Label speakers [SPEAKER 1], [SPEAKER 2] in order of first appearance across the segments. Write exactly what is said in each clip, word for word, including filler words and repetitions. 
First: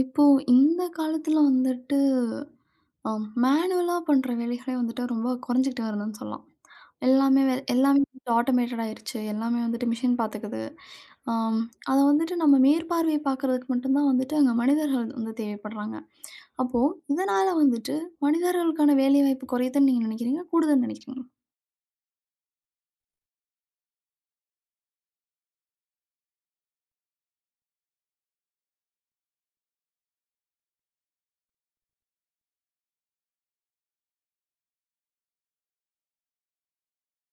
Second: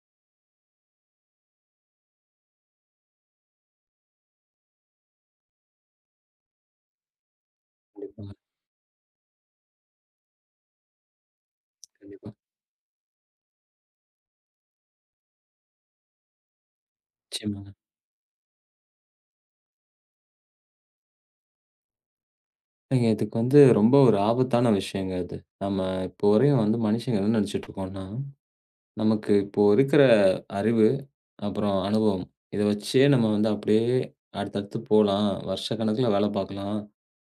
[SPEAKER 1] இப்போ இந்த காலத்துல வந்துட்டு அ மேனுவலா பண்ற வேலைகளே வந்துட்டு ரொம்ப குறைஞ்சுகிட்டு வருதுன்னு சொல்லலாம். எல்லாமே வே எல்லாமே
[SPEAKER 2] கண்டிப்பாங்க,
[SPEAKER 1] வந்துட்டு ஆட்டோமேட்டட் ஆயிருச்சு. எல்லாமே வந்துட்டு மிஷின் பார்த்துக்குது. ஆம், அத
[SPEAKER 2] கண்டிப்பா.
[SPEAKER 1] வந்துட்டு நம்ம மேற்பார்வை பார்க்குறதுக்கு மட்டும் தான் வந்துட்டு அங்க மனிதர்கள் வந்து தேவைப்படுறாங்க. அப்போ இதனால
[SPEAKER 2] நிச்சயமாங்க.
[SPEAKER 1] வந்துட்டு மனிதர்களுக்கான வேலைவாய்ப்பு குறையுதுன்னு நீங்க நினைக்கிறீங்களா? கூடுதுன்னு நினைக்கிறீங்களா?
[SPEAKER 2] ஏங்க இதுக்கு வந்து ரொம்ப ஒரு ஆபத்தான விஷயங்க இது. நம்ம இப்போ வரையும் வந்து மனுஷங்க என்ன நெனச்சுட்டு இருக்கோம்ன்னா, நமக்கு இப்போ இருக்கிற அறிவு, அப்புறம் அனுபவம். இத வச்சே நம்ம வந்து அப்படியே அடுத்தடுத்து போலாம். வருஷக்கணக்குல வேல பார்க்கலாம்.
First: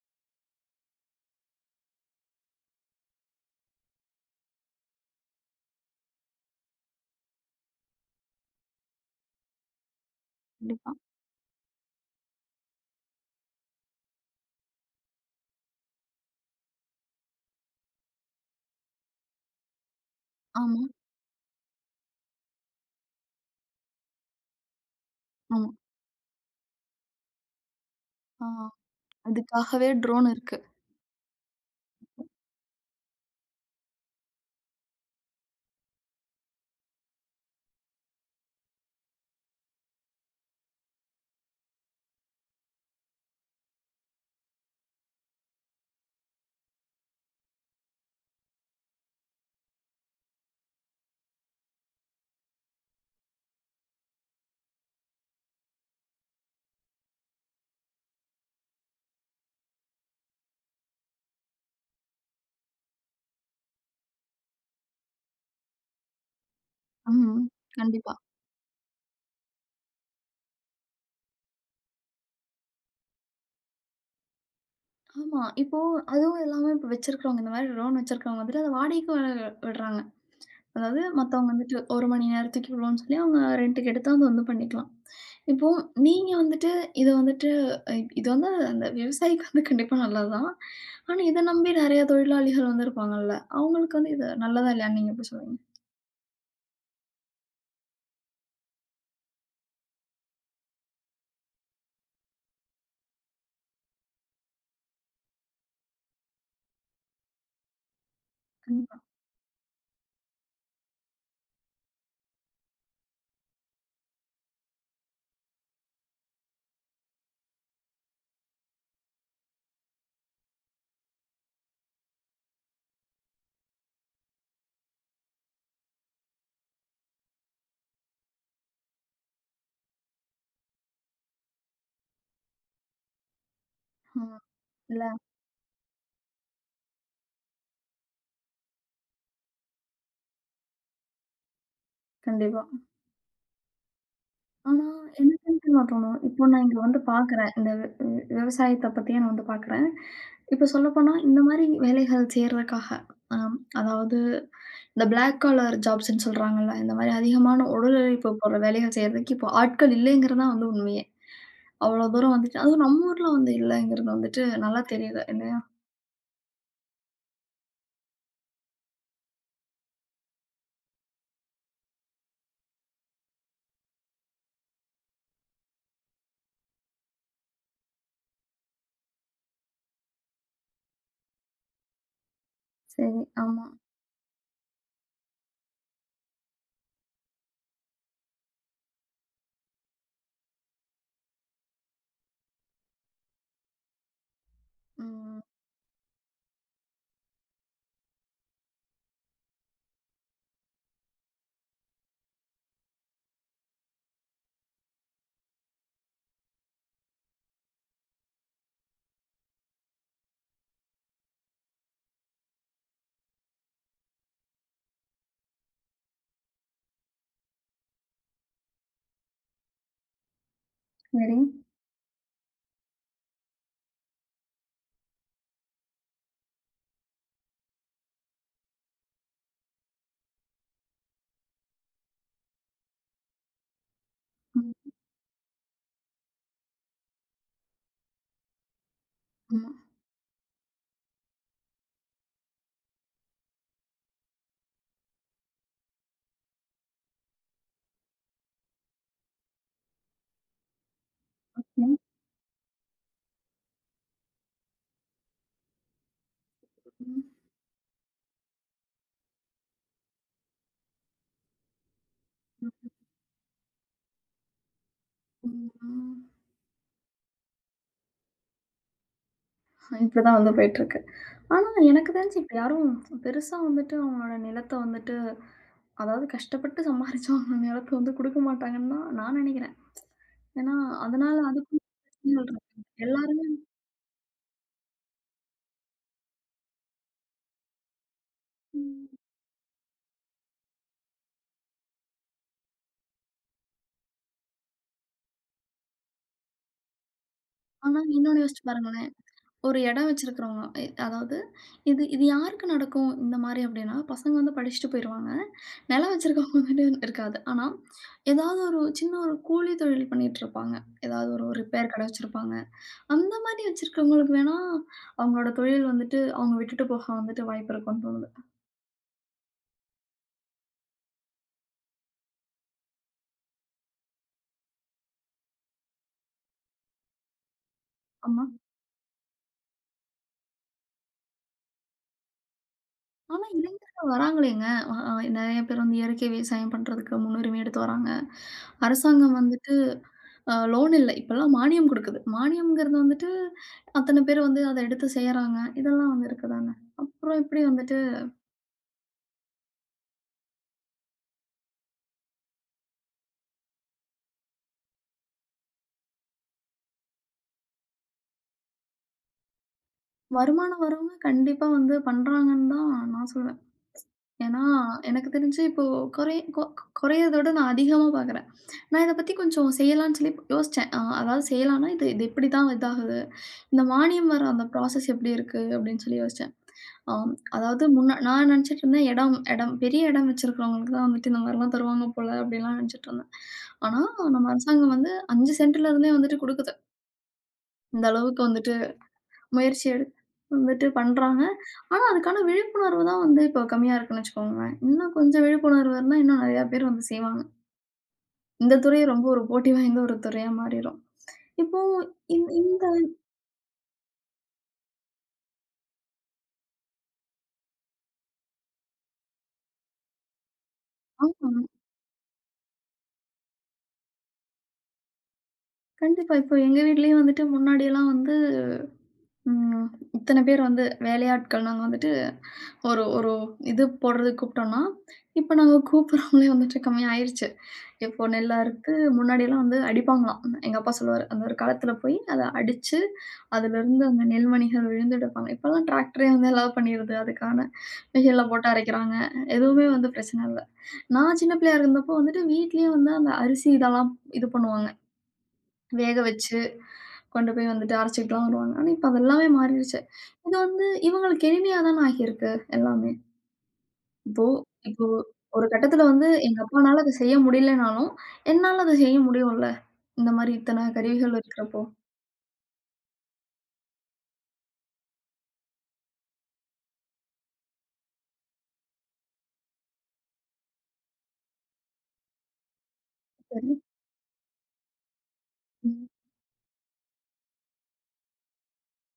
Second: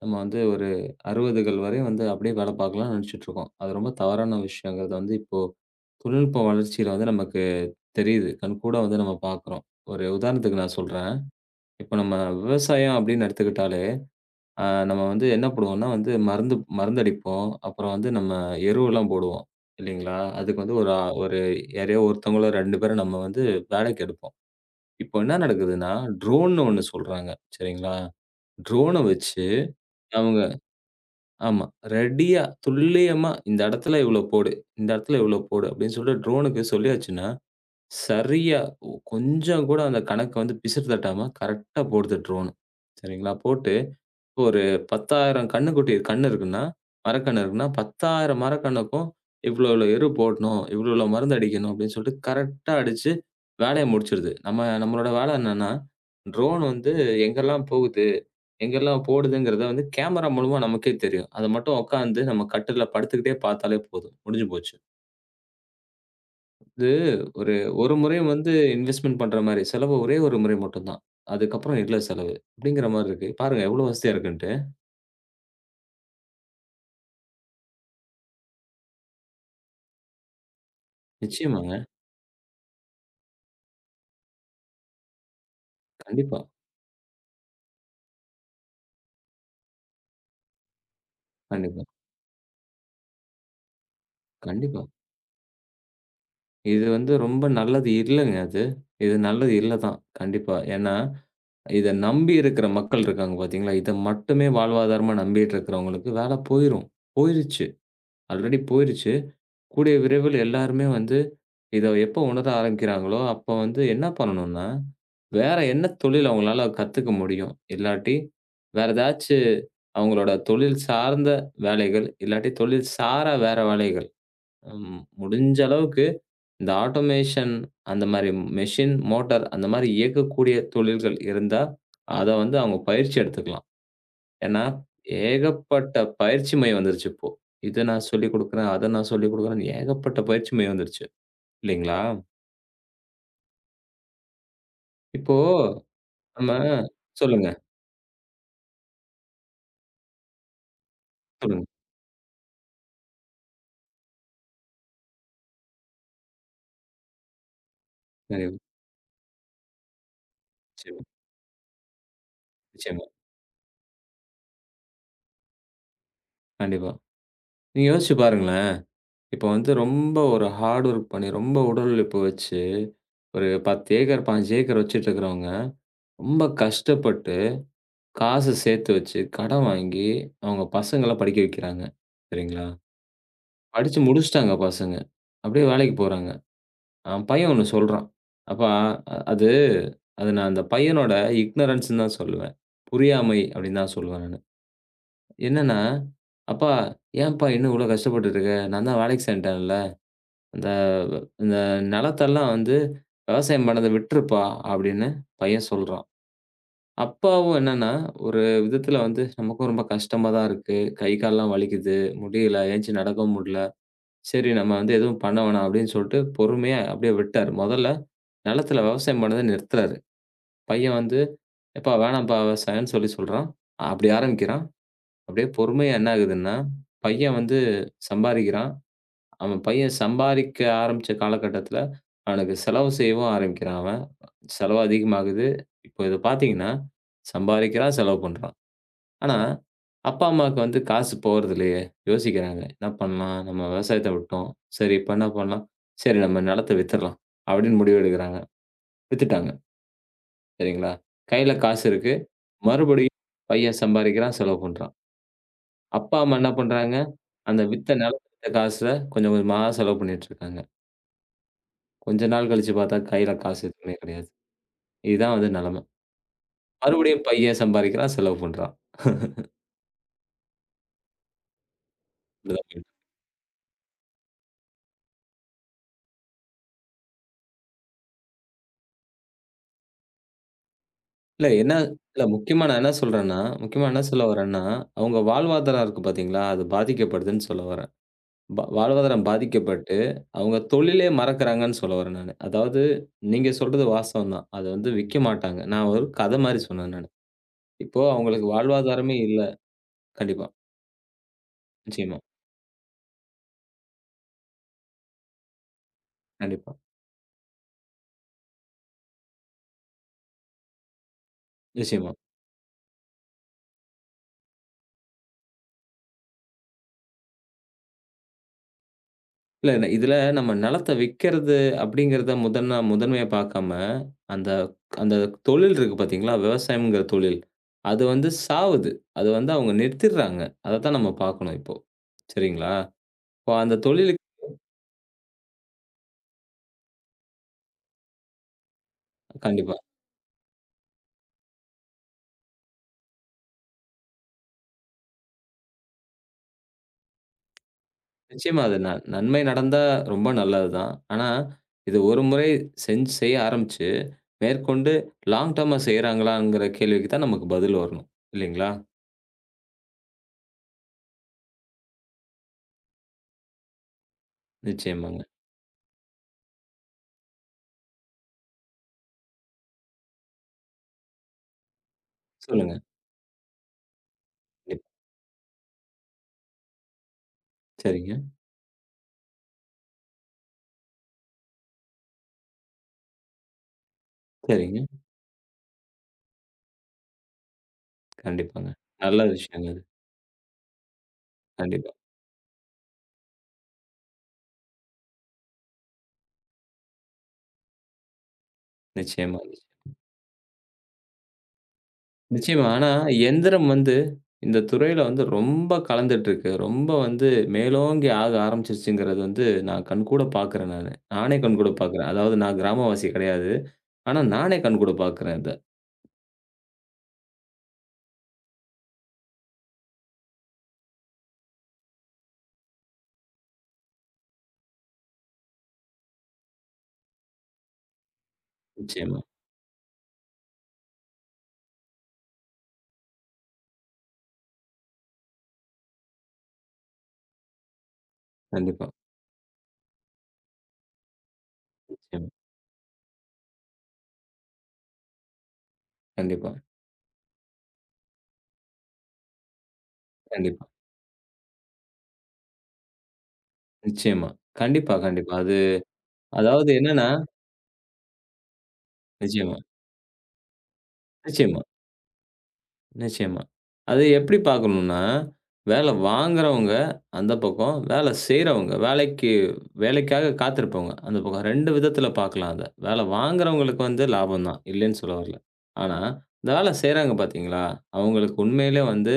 [SPEAKER 2] நம்ம வந்து ஒரு அறுபதுகள் வரையும் வந்து அப்படியே வேல பார்க்கலாம்னு நெனச்சுட்டு இருக்கோம். அது ரொம்ப தவறான விஷயங்கிறது வந்து இப்போ தொழில்நுட்ப வளர்ச்சியில வந்து நமக்கு தெரியுது. கண்கூடா வந்து நம்ம பார்க்குறோம். ஒரு உதாரணத்துக்கு நான்
[SPEAKER 1] கண்டிப்பா.
[SPEAKER 2] சொல்றேன். இப்ப நம்ம விவசாயம் அப்படின்னு எடுத்துக்கிட்டாலே அ நம்ம வந்து என்ன போடுவோம்னா வந்து மருந்து மருந்தடிப்போம். அப்புறம் வந்து நம்ம எருவெல்லாம் போடுவோம் இல்லைங்களா? அதுக்கு வந்து
[SPEAKER 1] ஆமா,
[SPEAKER 2] ஒரு அ ஒரு யாரையோ ஒருத்தவங்களோ ரெண்டு பேர நம்ம வந்து வேலைக்கு எடுப்போம். இப்போ என்ன
[SPEAKER 1] ஆமா.
[SPEAKER 2] நடக்குதுன்னா, ட்ரோன்னு ஒண்ணு சொல்றாங்க. சரிங்களா?
[SPEAKER 1] ஆ,
[SPEAKER 2] ட்ரோன வச்சு
[SPEAKER 1] அதுக்காகவே ட்ரோன்
[SPEAKER 2] அவங்க
[SPEAKER 1] இருக்கு.
[SPEAKER 2] ஆமா. ரெடியா துல்லியமா இந்த இடத்துல இவ்வளோ போடு, இந்த இடத்துல இவ்வளோ போடு அப்படின்னு சொல்லிட்டு ட்ரோனுக்கு சொல்லியாச்சுன்னா, சரியா ஒ- கொஞ்சம் கூட அந்த கணக்க வந்து பிசுறு தட்டாம கரெக்ட்டா போடுது ட்ரோனு. சரிங்களா? போட்டு ஒரு பத்தாயிரம் கன்னுக்குட்டி கன்னு இருக்குன்னா, மரக்கன்னு இருக்குன்னா, பத்தாயிரம் மரக்கன்னுக்கும் இவ்ளோ இவ்ளோ எரு போடணும், இவ்ளோ இவ்ளோ மருந்து அடிக்கணும் அப்டின்னு சொல்லிட்டு கரெக்ட்டா அடிச்சு வேலைய முடிச்சுடுது. நம்ம நம்மளோட வேலை என்னன்னா, ட்ரோன் வந்து எங்கெல்லாம் போகுது, எங்கெல்லாம் போடுதுங்கிறத வந்து கேமரா மூலமா நமக்கே தெரியும். அத மட்டும் உட்காந்து நம்ம கட்டில்ல படுத்துக்கிட்டே பார்த்தாலே போதும். முடிஞ்சு போச்சு. இது
[SPEAKER 1] ம்.
[SPEAKER 2] ஒரு ஒரு
[SPEAKER 1] கண்டிப்பா.
[SPEAKER 2] முறை வந்து இன்வெஸ்ட்மென்ட் பண்ற மாரி, செலவு ஒரே ஒரு முறை மட்டும் தான். அதுக்கப்புறம் இல்ல செலவு. அப்டிங்கிற மாரி இருக்கு. பாருங்க எவ்ளோ வசதியா இருக்குன்ட்டு.
[SPEAKER 1] ஆமா. இப்போ அதுவும் இல்லாம இப்ப வச்சிருக்கிறவங்க, இந்த மாரி ட்ரோன் வச்சிருக்கிறவங்க வந்துட்டு அத வாடகைக்கு வ விடுறாங்க. அதாவது மத்தவங்க
[SPEAKER 2] நிச்சயமாங்க.
[SPEAKER 1] வந்துட்டு ஒரு மணி நேரத்துக்கு இவ்வளோன்னு சொல்லி அவங்க ரென்ட்டுக்கு எடுத்து அத வந்து பண்ணிக்கலாம். இப்போ நீங்க
[SPEAKER 2] கண்டிப்பா.
[SPEAKER 1] வந்துட்டு இத வந்துட்டு இ இது வந்து அந்த விவசாயிக்கு வந்து கண்டிப்பா நல்லதுதான். ஆனா இத நம்பி
[SPEAKER 2] கண்டிப்பா,
[SPEAKER 1] நெறைய தொழிலாளிகள் வந்து இருப்பாங்கல்ல. அவங்களுக்கு வந்து இது நல்லதா
[SPEAKER 2] கண்டிப்பா.
[SPEAKER 1] இல்லையான்னு நீங்க எப்படி சொல்லுவீங்க?
[SPEAKER 2] இது வந்து ரொம்ப நல்லது இல்லங்க அது. இது நல்லது இல்ல தான். கண்டிப்பா. ஏன்னா, இத நம்பி இருக்கிற மக்கள் இருக்காங்க பார்த்தீங்களா? இத மட்டுமே வாழ்வாதாரமா நம்பிட்டு இருக்கிறவங்களுக்கு வேலை போயிரும். போயிருச்சு. ஆல்ரெடி
[SPEAKER 1] கண்டிப்பா.
[SPEAKER 2] போயிருச்சு. கூடிய விரைவில் எல்லாருமே வந்து இத எப்போ உணர ஆரம்பிக்கிறாங்களோ, அப்போ வந்து என்ன பண்ணணும்னா, வேற என்ன தொழில் அவங்களால கத்துக்க முடியும்? இல்லாட்டி, வேற ஏதாச்சு அவங்களோட தொழில் சார்ந்த வேலைகள், இல்லாட்டி தொழில் சாரா வேற வேலைகள். ம் முடிஞ்ச அளவுக்கு இந்த ஆட்டோமேஷன் அந்த மாரி மெஷின், மோட்டார் அந்த மாரி இயக்கக்கூடிய தொழில்கள் இருந்தா, அத வந்து அவங்க பயிற்சி எடுத்துக்கலாம்.
[SPEAKER 1] ம்.
[SPEAKER 2] ஏன்னா,
[SPEAKER 1] இல்ல.
[SPEAKER 2] ஏகப்பட்ட பயிற்சி மை வந்துருச்சு இப்போ. இத நான் சொல்லிக் குடுக்குறேன், அத நான் சொல்லிக் குடுக்குறேன்னு ஏகப்பட்ட பயிற்சி மை வந்துருச்சு. இல்லைங்களா?
[SPEAKER 1] கண்டிப்பா. ஆனா,
[SPEAKER 2] இப்போ
[SPEAKER 1] எனக்குன்ட்டு நான் தோணும். இப்போ
[SPEAKER 2] நம்ம
[SPEAKER 1] நான் இங்க வந்து
[SPEAKER 2] சொல்லுங்க,
[SPEAKER 1] பார்க்குறேன். இந்த வி வி விவசாயத்த பத்தியே நான் வந்து பார்க்குறேன். இப்போ சொல்லப்போனா, இந்த மாரி
[SPEAKER 2] சொல்லுங்க.
[SPEAKER 1] வேலைகள் செய்றதுக்காக, அம் அதாவது இந்த பிளாக் காலர் ஜாப்ஸ்ன்னு சொல்றாங்கல்ல, இந்த மாரி அதிகமான உடல் உழைப்பு
[SPEAKER 2] நிறைவு
[SPEAKER 1] போடுற வேலைகள் செய்றதுக்கு இப்போ ஆட்கள் இல்லைங்கிறது தான் வந்து
[SPEAKER 2] நிச்சயமா,
[SPEAKER 1] உண்மையே. அவ்வளோ தூரம் வந்துட்டு அதுவும்
[SPEAKER 2] நிச்சயமா.
[SPEAKER 1] நம்ம ஊர்ல வந்து இல்லைங்கிறது வந்துட்டு நல்லா தெரியுது இல்லையா?
[SPEAKER 2] கண்டிப்பா. நீங்க யோசிச்சு பாருங்களேன். இப்போ வந்து ரொம்ப ஒரு ஹார்ட் வொர்க் பண்ணி, ரொம்ப உடல் உழைப்பு வச்சு, ஒரு பத்து ஏக்கர், பதினைந்து ஏக்கர் வச்சுட்டு இருக்கிறவங்க, ரொம்ப கஷ்டப்பட்டு காசு சேர்த்து வச்சு, கடன் வாங்கி, அவங்க பசங்கள படிக்க வைக்கிறாங்க. சரிங்களா?
[SPEAKER 1] சரி, ஆமா.
[SPEAKER 2] படிச்சு முடிச்சுட்டாங்க பசங்க. அப்படியே வேலைக்கு போறாங்க. அவன் பையன் ஒண்ணு சொல்றான். அப்பா அ அது அது நான் அந்த பையனோட இக்னரன்ஸ்ன்னு தான் சொல்லுவேன். புரியாமை அப்படின்னு தான் சொல்லுவேன் நானு.
[SPEAKER 1] ம்.
[SPEAKER 2] என்னன்னா, "அப்பா ஏன்ப்பா இன்னும் இவ்வளோ கஷ்டப்பட்டுட்டு இருக்க? நான் தான் வேலைக்கு சேர்ந்துட்டேன்ல. அந்த இந்த நிலத்தெல்லாம் வந்து விவசாயம் பண்ணத விட்டுருப்பா" அப்படின்னு பையன் சொல்றான். அப்பாவும் என்னன்னா, ஒரு விதத்துல வந்து நமக்கும் ரொம்ப கஷ்டமா தான் இருக்கு. கை, கால்லாம் வலிக்குது. முடியல. எந்திச்சு நடக்கவும் முடியல. சரி நம்ம வந்து எதுவும் பண்ண வேணாம் அப்படின்னு சொல்லிட்டு பொறுமையா அப்படியே விட்டாரு. மொதல்ல நிலத்துல விவசாயம் பண்ணத நிறுத்துறாரு. பையன் வந்து,
[SPEAKER 1] சரி.
[SPEAKER 2] "எப்பா வேணாம்ப்பா விவசாயம்ன்னு" சொல்லி சொல்றான். அப்படி ஆரம்பிக்கிறான். அப்படியே பொறுமையா என்ன ஆகுதுன்னா, பையன் வந்து சம்பாரிக்கிறான். அவன் பையன் சம்பாரிக்க ஆரம்பிச்ச காலகட்டத்துல, அவனுக்கு செலவு செய்யவும் ஆரம்பிக்கிறான் அவன். செலவு
[SPEAKER 1] ம்.
[SPEAKER 2] அதிகமாகுது. இப்போ இத பார்த்தீங்கன்னா, சம்பாரிக்கிறான், செலவு பண்றான். ஆனா,
[SPEAKER 1] ஆமா.
[SPEAKER 2] அப்பா, அம்மாவுக்கு வந்து காசு போறதில்லயே! யோசிக்கிறாங்க. என்ன பண்ணலாம்? நம்ம விவசாயத்த விட்டோம். சரி, இப்ப என்ன பண்ணலாம்? சரி, நம்ம நிலத்த வித்துர்லாம். அப்படின்னு முடிவு எடுக்குறாங்க. வித்துட்டாங்க. சரிங்களா? கையில காசு
[SPEAKER 1] ம்.
[SPEAKER 2] இருக்கு. மறுபடியும் பையன் சம்பாரிக்கிறான், செலவு பண்றான். அப்பா, அம்மா என்ன பண்றாங்க?
[SPEAKER 1] ம்.
[SPEAKER 2] அந்த வித்த நிலத்த வித்த காசுல கொஞ்சம் கொஞ்சமா செலவு பண்ணிட்டு இருக்காங்க. கொஞ்ச நாள் கழிச்சு பார்த்தா கையில காசு எதுவுமே கிடையாது. இதுதான் வந்து
[SPEAKER 1] ம்.
[SPEAKER 2] நிலைமை.
[SPEAKER 1] ம்.
[SPEAKER 2] மறுபடியும் பையன் சம்பாரிக்கிறான், செலவு பண்றான்.
[SPEAKER 1] இப்படிதான் வந்து போயிட்டுருக்கு. ஆனா, எனக்கு தெரிஞ்சு இப்ப
[SPEAKER 2] இப்படிதான்
[SPEAKER 1] யாரும் பெருசா வந்துட்டு அவங்களோட நிலத்த வந்துட்டு அதாவது கஷ்டப்பட்டு சம்பாரிச்சவங்க நிலத்த வந்து குடுக்க மாட்டாங்கன்னு தான் நான் நெனைக்கிறேன். ஏன்னா, அதனால
[SPEAKER 2] இல்ல என்ன
[SPEAKER 1] அதுக்கும்
[SPEAKER 2] இல்ல
[SPEAKER 1] பிரச்சனைகள் இருக்கு.
[SPEAKER 2] முக்கியமா நான் என்ன சொல்றேன்னா,
[SPEAKER 1] எல்லாருமே
[SPEAKER 2] முக்கியமா என்ன சொல்ல வரேன்னா, அவங்க வாழ்வாதாரம் இருக்கு பார்த்தீங்களா, அது பாதிக்கப்படுதுன்னு சொல்ல வரேன். பா வாழ்வாதாரம் பாதிக்கப்பட்டு, அவங்க தொழிலே மறக்கிறாங்கன்னு சொல்ல வரேன் நானு. அதாவது நீங்க சொல்றது வாஸ்தவம் தான். அத வந்து விக்க மாட்டாங்க. நான் ஒரு கத மாரி சொன்னேன் நானு.
[SPEAKER 1] ஆனா,
[SPEAKER 2] இப்போ
[SPEAKER 1] இன்னொன்னு
[SPEAKER 2] அவங்களுக்கு
[SPEAKER 1] யோசிச்சு பாருங்களேன்.
[SPEAKER 2] வாழ்வாதாரமே இல்ல.
[SPEAKER 1] ஒரு இடம்
[SPEAKER 2] கண்டிப்பா.
[SPEAKER 1] வச்சிருக்கிறவங்க. எ அதாவது இது
[SPEAKER 2] நிச்சயமா.
[SPEAKER 1] இது யாருக்கு நடக்கும் இந்த மாரி அப்டின்னா, பசங்க வந்து படிச்சுட்டு போயிருவாங்க. நிலம் வச்சிருக்கவங்க
[SPEAKER 2] கண்டிப்பா.
[SPEAKER 1] கிட்ட இருக்காது. ஆனா, ஏதாவது ஒரு சின்ன ஒரு கூலி தொழில் பண்ணிட்டுருப்பாங்க. ஏதாவது ஒரு ரிப்பேர் கடை
[SPEAKER 2] நிச்சயமா.
[SPEAKER 1] வச்சிருப்பாங்க. அந்த மாரி வச்சிருக்கிறவங்களுக்கு வேணா, அவங்களோட தொழில் வந்துட்டு அவங்க விட்டுட்டு போக வந்துட்டு வாய்ப்பு இருக்கும்ன்னு தோணுது.
[SPEAKER 2] இல்ல, இல்ல. இதுல நம்ம நிலத்த விக்கிறது அப்படிங்கிறத முதன்னா முதன்மையா பார்க்காம, அந்த அந்த தொழில் இருக்கு பார்த்தீங்களா? விவசாயம்ங்கிற தொழில். அது வந்து
[SPEAKER 1] ஆமா.
[SPEAKER 2] சாவுது. அது வந்து அவங்க நிறுத்திடுறாங்க. அதத்தான் நம்ம பார்க்கணும் இப்போ. சரிங்களா?
[SPEAKER 1] ஆனா
[SPEAKER 2] இப்போ அந்த
[SPEAKER 1] இளைஞர்கள்
[SPEAKER 2] தொழிலுக்கு
[SPEAKER 1] வராங்களேங்க. அ அ நெறைய பேர் வந்து இயற்கை விவசாயம் பண்றதுக்கு முன்னுரிமை எடுத்து வராங்க. அரசாங்கம்
[SPEAKER 2] கண்டிப்பா.
[SPEAKER 1] வந்துட்டு அ லோன் இல்ல. இப்பல்லாம் மானியம் குடுக்குது. மானியம்ங்கிறது வந்துட்டு, அத்தன பேர் வந்து அத எடுத்து செய்றாங்க. இதெல்லாம் வந்து இருக்குதாங்க. அப்புறம் எப்படி வந்துட்டு
[SPEAKER 2] நிச்சயமா அது ந நன்மை நடந்தா ரொம்ப நல்லது தான். ஆனா, இது ஒரு முறை செஞ்சு செய்ய ஆரம்பிச்சு, மேற்கொண்டு லாங் டர்மா செய்றாங்களாங்கிற கேள்விக்கு தான் நமக்கு பதில் வரணும். இல்லைங்களா?
[SPEAKER 1] வருமானம் வரவங்க கண்டிப்பா வந்து பண்றாங்கன்னு தான் நான் சொல்லுவேன். ஏன்னா,
[SPEAKER 2] நிச்சயமாங்க.
[SPEAKER 1] எனக்கு தெரிஞ்சு இப்போ குறைய கொ கொ- குறையறத விட நான் அதிகமா பார்க்குறேன். நான் இத பத்தி கொஞ்சம் செய்யலான்னு சொல்லி யோசிச்சேன். அ அதாவது செய்யலான்னா, இது இது இப்படி தான்
[SPEAKER 2] சொல்லுங்க.
[SPEAKER 1] இதாகுது. இந்த மானியம் வர அந்த
[SPEAKER 2] கண்டிப்பா.
[SPEAKER 1] ப்ராசஸ் எப்படி இருக்கு? அப்படின்னு சொல்லி யோசிச்சேன். ஆம், அதாவது
[SPEAKER 2] சரிங்க,
[SPEAKER 1] முன்ன நான் நெனச்சுட்டு இருந்தேன், இடம் இடம் பெரிய இடம் வச்சிருக்கிறவங்களுக்கு தான் வந்துட்டு இந்த மாரிலாம் தருவாங்க போல அப்படிலாம் நெனச்சுட்டு இருந்தேன். ஆனா, நம்ம
[SPEAKER 2] சரிங்க.
[SPEAKER 1] அரசாங்கம் வந்து ஐந்து சென்ட்ல இருந்தே வந்துட்டு குடுக்குது. இந்த அளவுக்கு
[SPEAKER 2] கண்டிப்பாங்க.
[SPEAKER 1] வந்துட்டு
[SPEAKER 2] நல்ல விஷயங்க அது.
[SPEAKER 1] முயற்சி எடுத்து வந்துட்டு பண்றாங்க.
[SPEAKER 2] கண்டிப்பா.
[SPEAKER 1] ஆனா, அதுக்கான விழிப்புணர்வு தான் வந்து இப்போ கம்மியா இருக்குன்னு வச்சுக்கோங்களேன். இன்னும் கொஞ்சம் விழிப்புணர்வு இருந்தா, இன்னும் நெறையா பேர் வந்து செய்வாங்க. இந்த துறை ரொம்ப
[SPEAKER 2] நிச்சயமா, நிச்சயமா.
[SPEAKER 1] ஒரு போட்டி வாய்ந்த ஒரு துறையா மாறிரும். இப்போ இந்
[SPEAKER 2] நிச்சயமா.
[SPEAKER 1] இந்த
[SPEAKER 2] ஆனா, எந்திரம் வந்து இந்த துறையில வந்து ரொம்ப கலந்துட்டுருக்கு. ரொம்ப வந்து மேலோங்கி ஆக ஆரம்பிச்சுருச்சுங்கிறது வந்து நான் கண்கூட பார்க்குறேன் நானு. நானே
[SPEAKER 1] ஆமா.
[SPEAKER 2] கண்கூட பார்க்குறேன். அதாவது நான் கிராமவாசி கிடையாது. ஆனா, நானே கண்கூட பார்க்குறேன் இத.
[SPEAKER 1] கண்டிப்பா. இப்போ எங்க வீட்லயும் வந்துட்டு முன்னாடிலாம் வந்து ம். இத்தன பேர் வந்து வேலையாட்கள் நாங்க வந்துட்டு ஒரு ஒரு இது போடுறதுக்கு கூப்பிட்டோம்னா, இப்ப நாங்க கூப்பிடுறோம்லே வந்துட்டு கம்மியாயிருச்சு. இப்போ நெல் அறுத்து
[SPEAKER 2] நிச்சயமா.
[SPEAKER 1] முன்னாடிலாம் வந்து அடிப்பாங்களாம். எங்க அப்பா சொல்லுவாரு, அந்த ஒரு களத்துல போய் அத அடிச்சு, அதுலருந்து அந்த நெல்மணிகள் விழுந்து எடுப்பாங்க. இப்பலாம் டிராக்டரே வந்து எல்லாம் பண்ணிருது. அதுக்கான மிஷின்ல போட்டு
[SPEAKER 2] கண்டிப்பா.
[SPEAKER 1] அரைக்கிறாங்க. எதுவுமே வந்து பிரச்சனை இல்ல. நான் சின்ன பிள்ளையா இருந்தப்போ
[SPEAKER 2] நிச்சயமா.
[SPEAKER 1] வந்துட்டு வீட்லயே வந்து அந்த அரிசி இதெல்லாம் இது பண்ணுவாங்க. வேக
[SPEAKER 2] கண்டிப்பா.
[SPEAKER 1] வச்சு கொண்டு போய் வந்துட்டு அரைச்சுக்கிட்டுலாம் வருவாங்க. ஆனா இப்ப அது எல்லாமே மாறிடுச்சு. இது
[SPEAKER 2] கண்டிப்பா.
[SPEAKER 1] வந்து இவங்களுக்கு எளிமையா தான ஆகியிருக்கு எல்லாமே.
[SPEAKER 2] நிச்சயமா.
[SPEAKER 1] இப்போ
[SPEAKER 2] கண்டிப்பா,
[SPEAKER 1] இப்போ
[SPEAKER 2] கண்டிப்பா. அது
[SPEAKER 1] ஒரு கட்டத்துல வந்து எங்க
[SPEAKER 2] அதாவது
[SPEAKER 1] அப்பானால
[SPEAKER 2] என்னன்னா
[SPEAKER 1] அத செய்ய முடியலனாலும், என்னால அத செய்ய
[SPEAKER 2] நிச்சயமா,
[SPEAKER 1] முடியும்ல. இந்த மாரி இத்தன கருவிகள்
[SPEAKER 2] நிச்சயமா.
[SPEAKER 1] இருக்கிறப்போ.
[SPEAKER 2] நிச்சயமா. அது எப்படி பார்க்கணும்னா, வேல வாங்குறவங்க அந்த பக்கம், வேல செய்றவங்க, வேலைக்கு வேலைக்காக காத்திருப்பவங்க அந்த பக்கம். ரெண்டு விதத்துல பார்க்கலாம் அத. வேல
[SPEAKER 1] சரி.
[SPEAKER 2] வாங்குறவங்களுக்கு வந்து லாபம் தான், இல்லைன்னு சொல்ல வரல. ஆனா,
[SPEAKER 1] ம்.
[SPEAKER 2] இந்த வேல செய்றாங்க பார்த்தீங்களா, அவங்களுக்கு உண்மையிலே வந்து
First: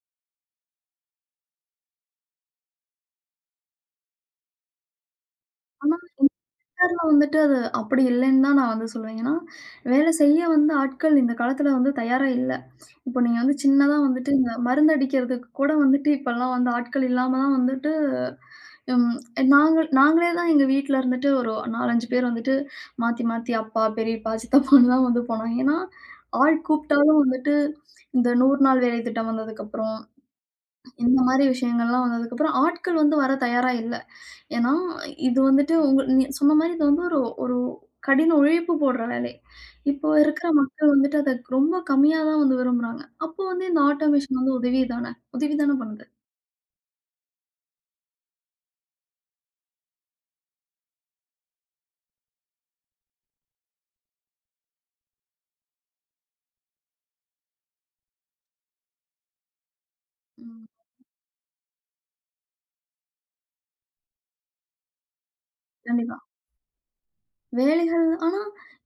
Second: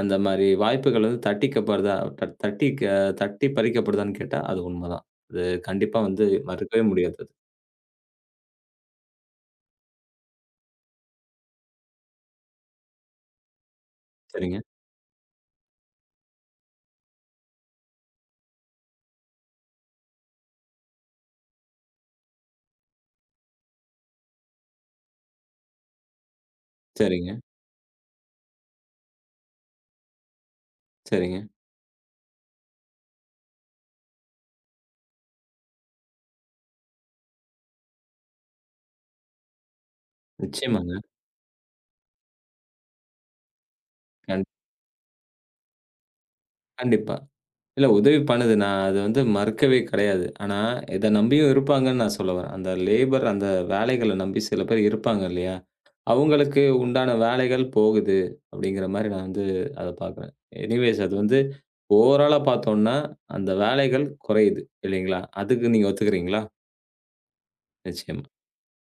[SPEAKER 2] அந்த மாரி வாய்ப்புகள் வந்து தட்டிக்கப்படுதா தட் தட்டி க தட்டி பறிக்கப்படுதான்னு கேட்டா, அது உண்மதான். அது
[SPEAKER 1] ஆனா
[SPEAKER 2] கண்டிப்பா வந்து மறுக்கவே
[SPEAKER 1] வீட்டார்ல
[SPEAKER 2] முடியாது அது.
[SPEAKER 1] வந்துட்டு அது அப்படி இல்லன்னு தான் நான் வந்து சொல்லுவேன். ஏன்னா, வேலை செய்ய வந்து ஆட்கள் இந்த காலத்துல வந்து தயாரா இல்ல. இப்போ நீங்க வந்து சின்னதா வந்துட்டு இந்த
[SPEAKER 2] சரிங்க,
[SPEAKER 1] மருந்து அடிக்கிறதுக்கு கூட வந்துட்டு இப்பலாம் வந்து ஆட்கள் இல்லாம தான் வந்துட்டு ம். நாங்க நாங்களே தான் எங்க வீட்ல இருந்துட்டு ஒரு நான்கு, அஞ்சு பேர் வந்துட்டு மாத்தி, மாத்தி அப்பா, பெரியப்பா, சித்தப்பான்னு தான் வந்து போனாங்க. ஏன்னா, ஆள் கூப்பிட்டாலும்
[SPEAKER 2] சரிங்க,
[SPEAKER 1] வந்துட்டு இந்த நூறு நாள் வேலை திட்டம் வந்ததுக்கப்புறம், இந்த
[SPEAKER 2] சரிங்க.
[SPEAKER 1] மாரி விஷயங்கள்லாம் வந்ததுக்கப்புறம் ஆட்கள் வந்து வர தயாரா இல்ல. ஏன்னா, இது வந்துட்டு உங்க நீ சொன்ன மாரி இது வந்து ஒரு ஒரு கடின உழைப்பு போடுற வேலை. இப்போ இருக்கிற மக்கள்
[SPEAKER 2] நிச்சயமாங்க.
[SPEAKER 1] வந்துட்டு அத ரொம்ப கம்மியா தான் வந்து விரும்புறாங்க. அப்போ வந்து இந்த ஆட்டோமேஷன்
[SPEAKER 2] கண்
[SPEAKER 1] வந்து உதவி தான உதவி தான பண்ணுது.
[SPEAKER 2] கண்டிப்பா. இல்ல உதவி பண்ணுது. நான் அது வந்து மறுக்கவே கிடையாது. ஆனா, இத நம்பியும் இருப்பாங்கன்னு நான் சொல்ல வரேன். அந்த லேபர் அந்த வேலைகள நம்பி சில பேர் இருப்பாங்க இல்லையா? அவங்களுக்கு உண்டான வேலைகள் போகுது அப்படிங்கிற மாரி நான் வந்து அத பார்க்குறேன்.
[SPEAKER 1] ம்.
[SPEAKER 2] எனிவேஸ் அது வந்து ஓவராலா பார்த்தோம்னா, அந்த வேலைகள் குறையுது இல்லைங்களா? அதுக்கு நீங்க
[SPEAKER 1] கண்டிப்பா.
[SPEAKER 2] ஒத்துக்கிறீங்களா?
[SPEAKER 1] வேலைகள்
[SPEAKER 2] நிச்சயமா.
[SPEAKER 1] ஆனா,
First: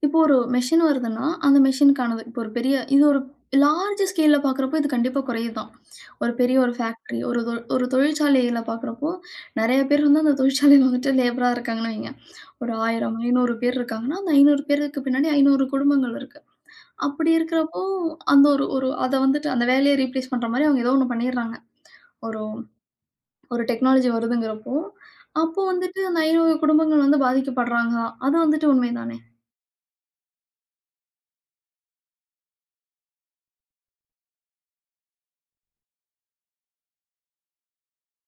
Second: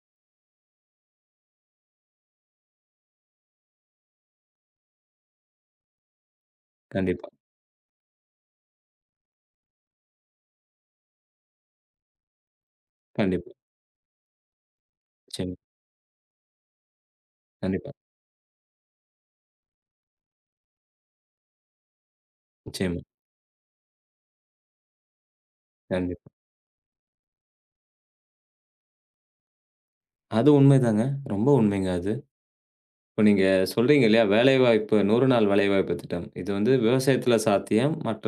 [SPEAKER 1] இப்போ ஒரு மெஷின் வருதுன்னா, அந்த மெஷினுக்கானது இப்போ ஒரு பெரிய இது ஒரு லார்ஜ் ஸ்கேல்ல பார்க்குறப்போ இது கண்டிப்பா குறையுதுதான். ஒரு பெரிய ஒரு ஃபேக்ட்ரி,
[SPEAKER 2] கண்டிப்பா,
[SPEAKER 1] ஒரு தொ ஒரு தொழிற்சாலையில பார்க்குறப்போ, நெறைய பேர் வந்து அந்த தொழிற்சாலையில வந்துட்டு லேபரா இருக்காங்கன்னு வைங்க. ஒரு ஆயிரம்,
[SPEAKER 2] கண்டிப்பா.
[SPEAKER 1] ஐநூறு பேர் இருக்காங்கன்னா, அந்த ஐநூறு பேருக்கு பின்னாடி
[SPEAKER 2] நிச்சயமா,
[SPEAKER 1] ஐநூறு குடும்பங்கள் இருக்கு. அப்படி இருக்கிறப்போ,
[SPEAKER 2] கண்டிப்பா,
[SPEAKER 1] அந்த ஒரு ஒரு அத வந்துட்டு அந்த வேலைய ரீப்ளேஸ் பண்ற மாரி அவங்க ஏதோ ஒண்ணு பண்ணிடுறாங்க. ஒரு
[SPEAKER 2] நிச்சயமா,
[SPEAKER 1] ஒரு டெக்னாலஜி வருதுங்கிறப்போ, அப்போ வந்துட்டு அந்த
[SPEAKER 2] கண்டிப்பா.
[SPEAKER 1] ஐநூறு குடும்பங்கள் வந்து பாதிக்கப்படுறாங்க. அது வந்துட்டு உண்மைதானே?
[SPEAKER 2] அது உண்மைதாங்க. ரொம்ப உண்மைங்க அது. இப்ப நீங்க சொல்றீங்க இல்லையா, வேலைவாய்ப்பு நூறு நாள் வேலைவாய்ப்பு திட்டம். இது வந்து விவசாயத்தில சாத்தியம். மற்ற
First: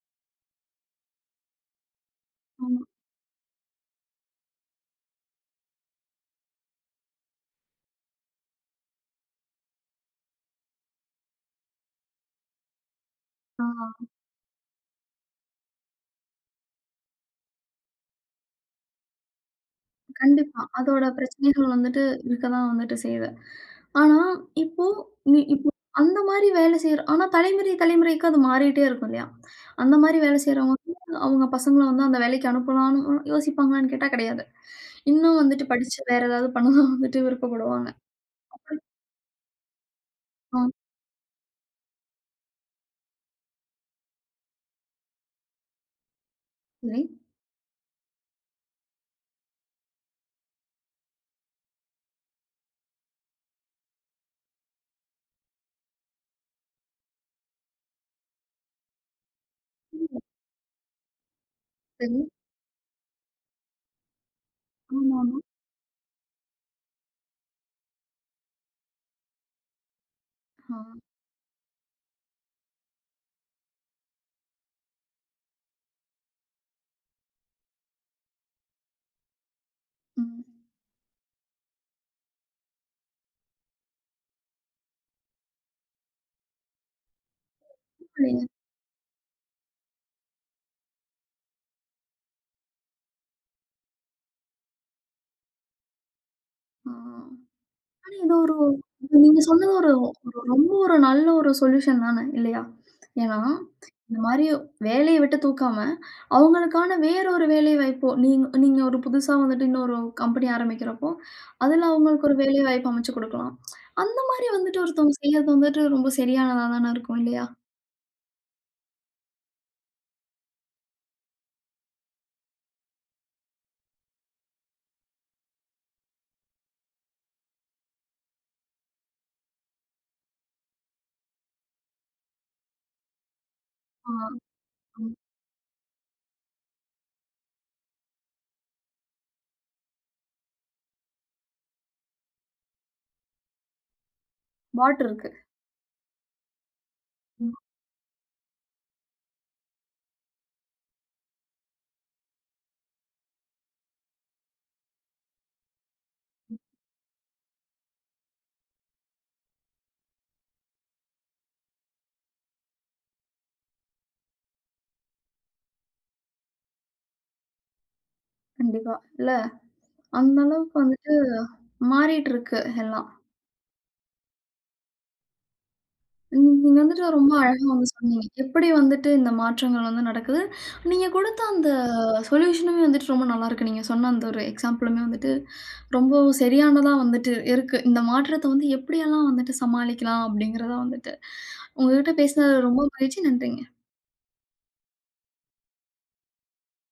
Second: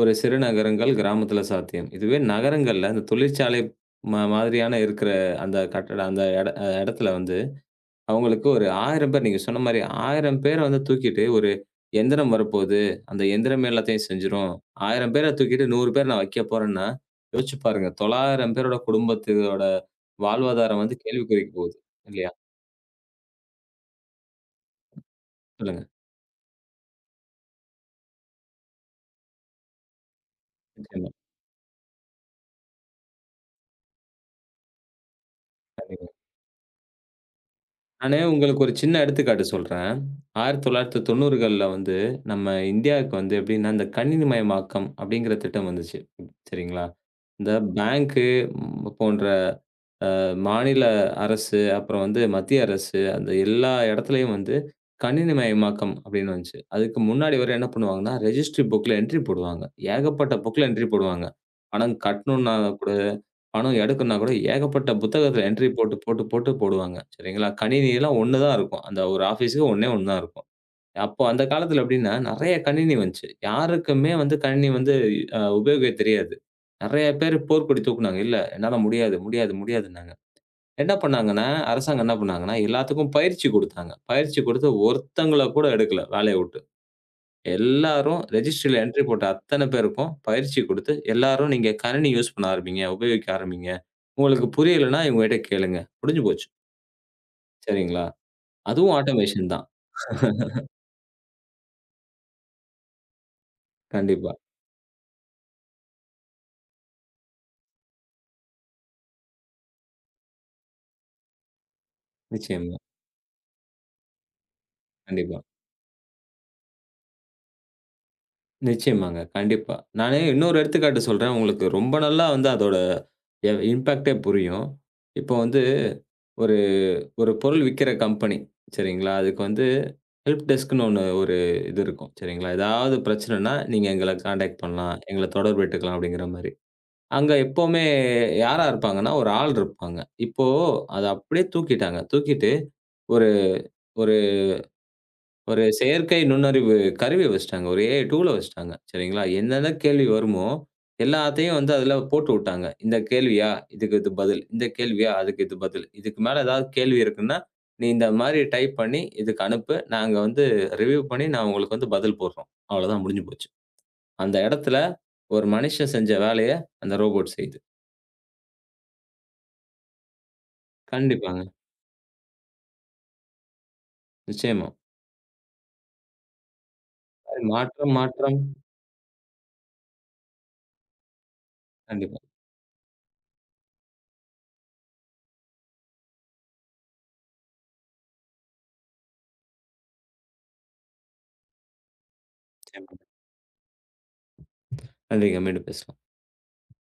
[SPEAKER 2] ஒரு சிறு நகரங்கள், கிராமத்தில சாத்தியம். இதுவே
[SPEAKER 1] ஆமா.
[SPEAKER 2] நகரங்கள்ல இந்த தொழிற்சாலை ம மாதிரியான இருக்கிற அந்த கட்டட அந்த எட இடத்துல வந்து அவங்களுக்கு ஒரு ஆயிரம் பேர் நீங்க சொன்ன மாரி ஆயிரம் பேர வந்து தூக்கிட்டு ஒரு எந்திரம் வரப்போது. அந்த
[SPEAKER 1] ஆ.
[SPEAKER 2] எந்திரமே எல்லாத்தையும் செஞ்சுரும். ஆயிரம் பேர தூக்கிட்டு நூறு பேர் நான் வைக்க போறேன்னா, யோசிச்சு பாருங்க. தொள்ளாயிரம் பேரோட குடும்பத்தோட
[SPEAKER 1] கண்டிப்பா.
[SPEAKER 2] வாழ்வாதாரம் வந்து
[SPEAKER 1] அதோட
[SPEAKER 2] கேள்விக்குறிக்கு
[SPEAKER 1] பிரச்சனைகள்
[SPEAKER 2] போகுது.
[SPEAKER 1] வந்துட்டு
[SPEAKER 2] இல்லையா?
[SPEAKER 1] இருக்க தான் வந்துட்டு செய்யுது. ஆனா, இப்போ நீ இப்போ
[SPEAKER 2] சொல்லுங்க.
[SPEAKER 1] அந்த மாரி வேலை செய்ற ஆனா தலைமுறை, தலைமுறைக்கு அது மாறிட்டே இருக்கும் இல்லையா? அந்த மாரி வேலை செய்றவங்க
[SPEAKER 2] நிச்சயமா.
[SPEAKER 1] வந்து அவங்க பசங்கள வந்து அந்த வேலைக்கு அனுப்பலான்னு யோசிப்பாங்களான்னு கேட்டா கிடையாது. இன்னும் வந்துட்டு படிச்சு
[SPEAKER 2] கண்டிப்பா.
[SPEAKER 1] வேற ஏதாவது பண்ண தான் வந்துட்டு விருப்பப்படுவாங்க.
[SPEAKER 2] நானு உங்களுக்கு ஒரு சின்ன எடுத்துக்காட்டு சொல்றேன்.
[SPEAKER 1] ஆ,
[SPEAKER 2] தொள்ளாயிரத்து தொண்ணூறுகள்ல வந்து நம்ம இந்தியாவுக்கு வந்து எப்படின்னா, இந்த கணினிமயமாக்கம் அப்படிங்கிற திட்டம் வந்துச்சு. சரிங்களா?
[SPEAKER 1] சரி,
[SPEAKER 2] இந்த பேங்க்கு போன்ற அ மாநில அரசு, அப்புறம் வந்து மத்திய அரசு அந்த எல்லா இடத்துலயும் வந்து கணினிமயமாக்கம் அப்படின்னு வந்துச்சு. அதுக்கு முன்னாடி வரை என்ன பண்ணுவாங்கன்னா, ரெஜிஸ்ட்ரி புக்ல என்ட்ரி போடுவாங்க. ஏகப்பட்ட புக்ல என்ட்ரி போடுவாங்க. பணம்
[SPEAKER 1] சரி.
[SPEAKER 2] கட்டணும்னா கூட பணோ எடுக்கணும்னா கூட ஏகப்பட்ட
[SPEAKER 1] ஆமாமா.
[SPEAKER 2] புத்தகத்துல என்ட்ரி போட்டு, போட்டு, போட்டு போடுவாங்க. சரிங்களா? கணினிலாம் ஒண்ணு தான் இருக்கும். அந்த ஒரு ஆஃபீஸுக்கு ஒண்ணே ஒண்ணு தான் இருக்கும்.
[SPEAKER 1] ஆ.
[SPEAKER 2] அப்போ அந்த காலத்துல எப்படின்னா, நெறைய கணினி வந்துச்சு. யாருக்குமே வந்து கணினி வந்து அ உபயோகிக்க தெரியாது. நெறைய பேரு போர்க்கொடி தூக்குனாங்க. "இல்ல, என்னால முடியாது, முடியாது, முடியாதுன்னாங்க."
[SPEAKER 1] ம்.
[SPEAKER 2] என்ன பண்ணாங்கன்னா, அரசாங்கம் என்ன பண்ணாங்கன்னா, எல்லாத்துக்கும் பயிற்சி குடுத்தாங்க. பயிற்சி குடுத்து ஒருத்தங்கள கூட எடுக்கல வேலைய விட்டு. எல்லாரும்
[SPEAKER 1] பரவாயில்லையே.
[SPEAKER 2] ரெஜிஸ்ட்ரில என்ட்ரி போட்ட அத்தன பேருக்கும் பயிற்சி குடுத்து, எல்லாரும் நீங்க கணினி யூஸ் பண்ண ஆரம்பிங்க, உபயோகிக்க ஆரம்பிங்க. உங்களுக்கு புரியலன்னா இவங்ககிட்ட கேளுங்க. முடிஞ்சு போச்சு.
[SPEAKER 1] ஆ.
[SPEAKER 2] சரிங்களா?
[SPEAKER 1] ஆனா இது ஒரு
[SPEAKER 2] அதுவும்
[SPEAKER 1] இது நீங்க
[SPEAKER 2] ஆட்டோமேஷன் தான்.
[SPEAKER 1] சொன்னது ஒரு ஒரு நல்ல ஒரு சொல்யூஷன் தானே இல்லையா? ஏன்னா, இந்த
[SPEAKER 2] கண்டிப்பா.
[SPEAKER 1] மாரி வேலைய விட்டு தூக்காம, அவங்களுக்கான வேற ஒரு வேலை வாய்ப்போ நீங்க நீங்க ஒரு புதுசா வந்துட்டு இன்னொரு கம்பெனி ஆரம்பிக்கிறப்போ, அதுல அவங்களுக்கு ஒரு வேலை
[SPEAKER 2] நிச்சயமா.
[SPEAKER 1] வாய்ப்பு அமைச்சு குடுக்கலாம். அந்த மாரி வந்துட்டு ஒருத்தவங்க
[SPEAKER 2] கண்டிப்பா.
[SPEAKER 1] செய்யறது வந்துட்டு ரொம்ப சரியானதா தானே இருக்கும் இல்லையா?
[SPEAKER 2] நிச்சயமாங்க. கண்டிப்பா. நானு இன்னொரு எடுத்துக்காட்டு சொல்றேன். உங்களுக்கு ரொம்ப நல்லா வந்து அதோட எ இம்பாக்ட்டே புரியும். இப்போ வந்து ஒரு ஒரு பொருள் விக்கிற கம்பெனி சரிங்களா? அதுக்கு வந்து ஹெல்ப் டெஸ்க்ன்னு ஒண்ணு ஒரு இது இருக்கும் சரிங்களா? ஏதாவது பிரச்சனைன்னா நீங்க
[SPEAKER 1] ஆ,
[SPEAKER 2] எங்கள கான்டாக்ட் பண்ணலாம்.
[SPEAKER 1] ஆமா.
[SPEAKER 2] எங்கள தொடர்புட்டுக்கலாம் அப்படிங்கிற மாரி. அங்க எப்பவுமே யாரா இருப்பாங்கன்னா, ஒரு ஆள் இருப்பாங்க. இப்போ அத அப்படியே தூக்கிட்டாங்க. தூக்கிட்டு ஒரு ஒரு
[SPEAKER 1] பாட் இருக்கு.
[SPEAKER 2] ஒரு செயற்கை நுண்ணறிவு கருவிய
[SPEAKER 1] ம்.
[SPEAKER 2] வச்சுட்டாங்க. ஒரு ஏ ஐ டூல வச்சுட்டாங்க. சரிங்களா? என்னென்ன கேள்வி வருமோ, எல்லாத்தையும் வந்து அதுல போட்டு விட்டாங்க. இந்த கேள்வியா? இதுக்கு இது பதில். இந்த கேள்வியா? அதுக்கு இது பதில். இதுக்கு மேல ஏதாவது கேள்வி இருக்குன்னா, நீ இந்த மாரி டைப் பண்ணி இதுக்கு அனுப்பு. நாங்க வந்து ரிவ்யூ பண்ணி நான் உங்களுக்கு வந்து பதில் போடுறோம். அவ்வளோதான் முடிஞ்சு போச்சு. அந்த இடத்துல ஒரு மனுஷன் செஞ்ச வேலைய அந்த ரோபோட் செய்யுது.
[SPEAKER 1] கண்டிப்பா. இல்ல அந்த அளவுக்கு வந்துட்டு
[SPEAKER 2] கண்டிப்பாங்க.
[SPEAKER 1] மாறிட்டு இருக்கு எல்லாம்.
[SPEAKER 2] நிச்சயமா.
[SPEAKER 1] நீங்க வந்துட்டு ரொம்ப அழகா வந்து
[SPEAKER 2] மாற்றம்,
[SPEAKER 1] சொன்னீங்க.
[SPEAKER 2] மாற்றம்.
[SPEAKER 1] எப்படி வந்துட்டு இந்த மாற்றங்கள் வந்து நடக்குது? நீங்க கொடுத்த அந்த
[SPEAKER 2] கண்டிப்பா.
[SPEAKER 1] சொல்யூஷனுமே வந்துட்டு ரொம்ப நல்லாருக்கு. நீங்க சொன்ன அந்த ஒரு எக்ஸாம்பிளுமே வந்துட்டு ரொம்ப சரியானதா வந்துட்டு இருக்கு. இந்த மாற்றத்த வந்து எப்படியெல்லாம் வந்துட்டு சமாளிக்கலாம் அப்படிங்கிறத வந்துட்டு உங்ககிட்ட பேசினது ரொம்ப
[SPEAKER 2] நிச்சயமா.
[SPEAKER 1] மகிழ்ச்சி. நன்றிங்க.
[SPEAKER 2] நன்றிங்க. மீண்டும் பேசலாம்.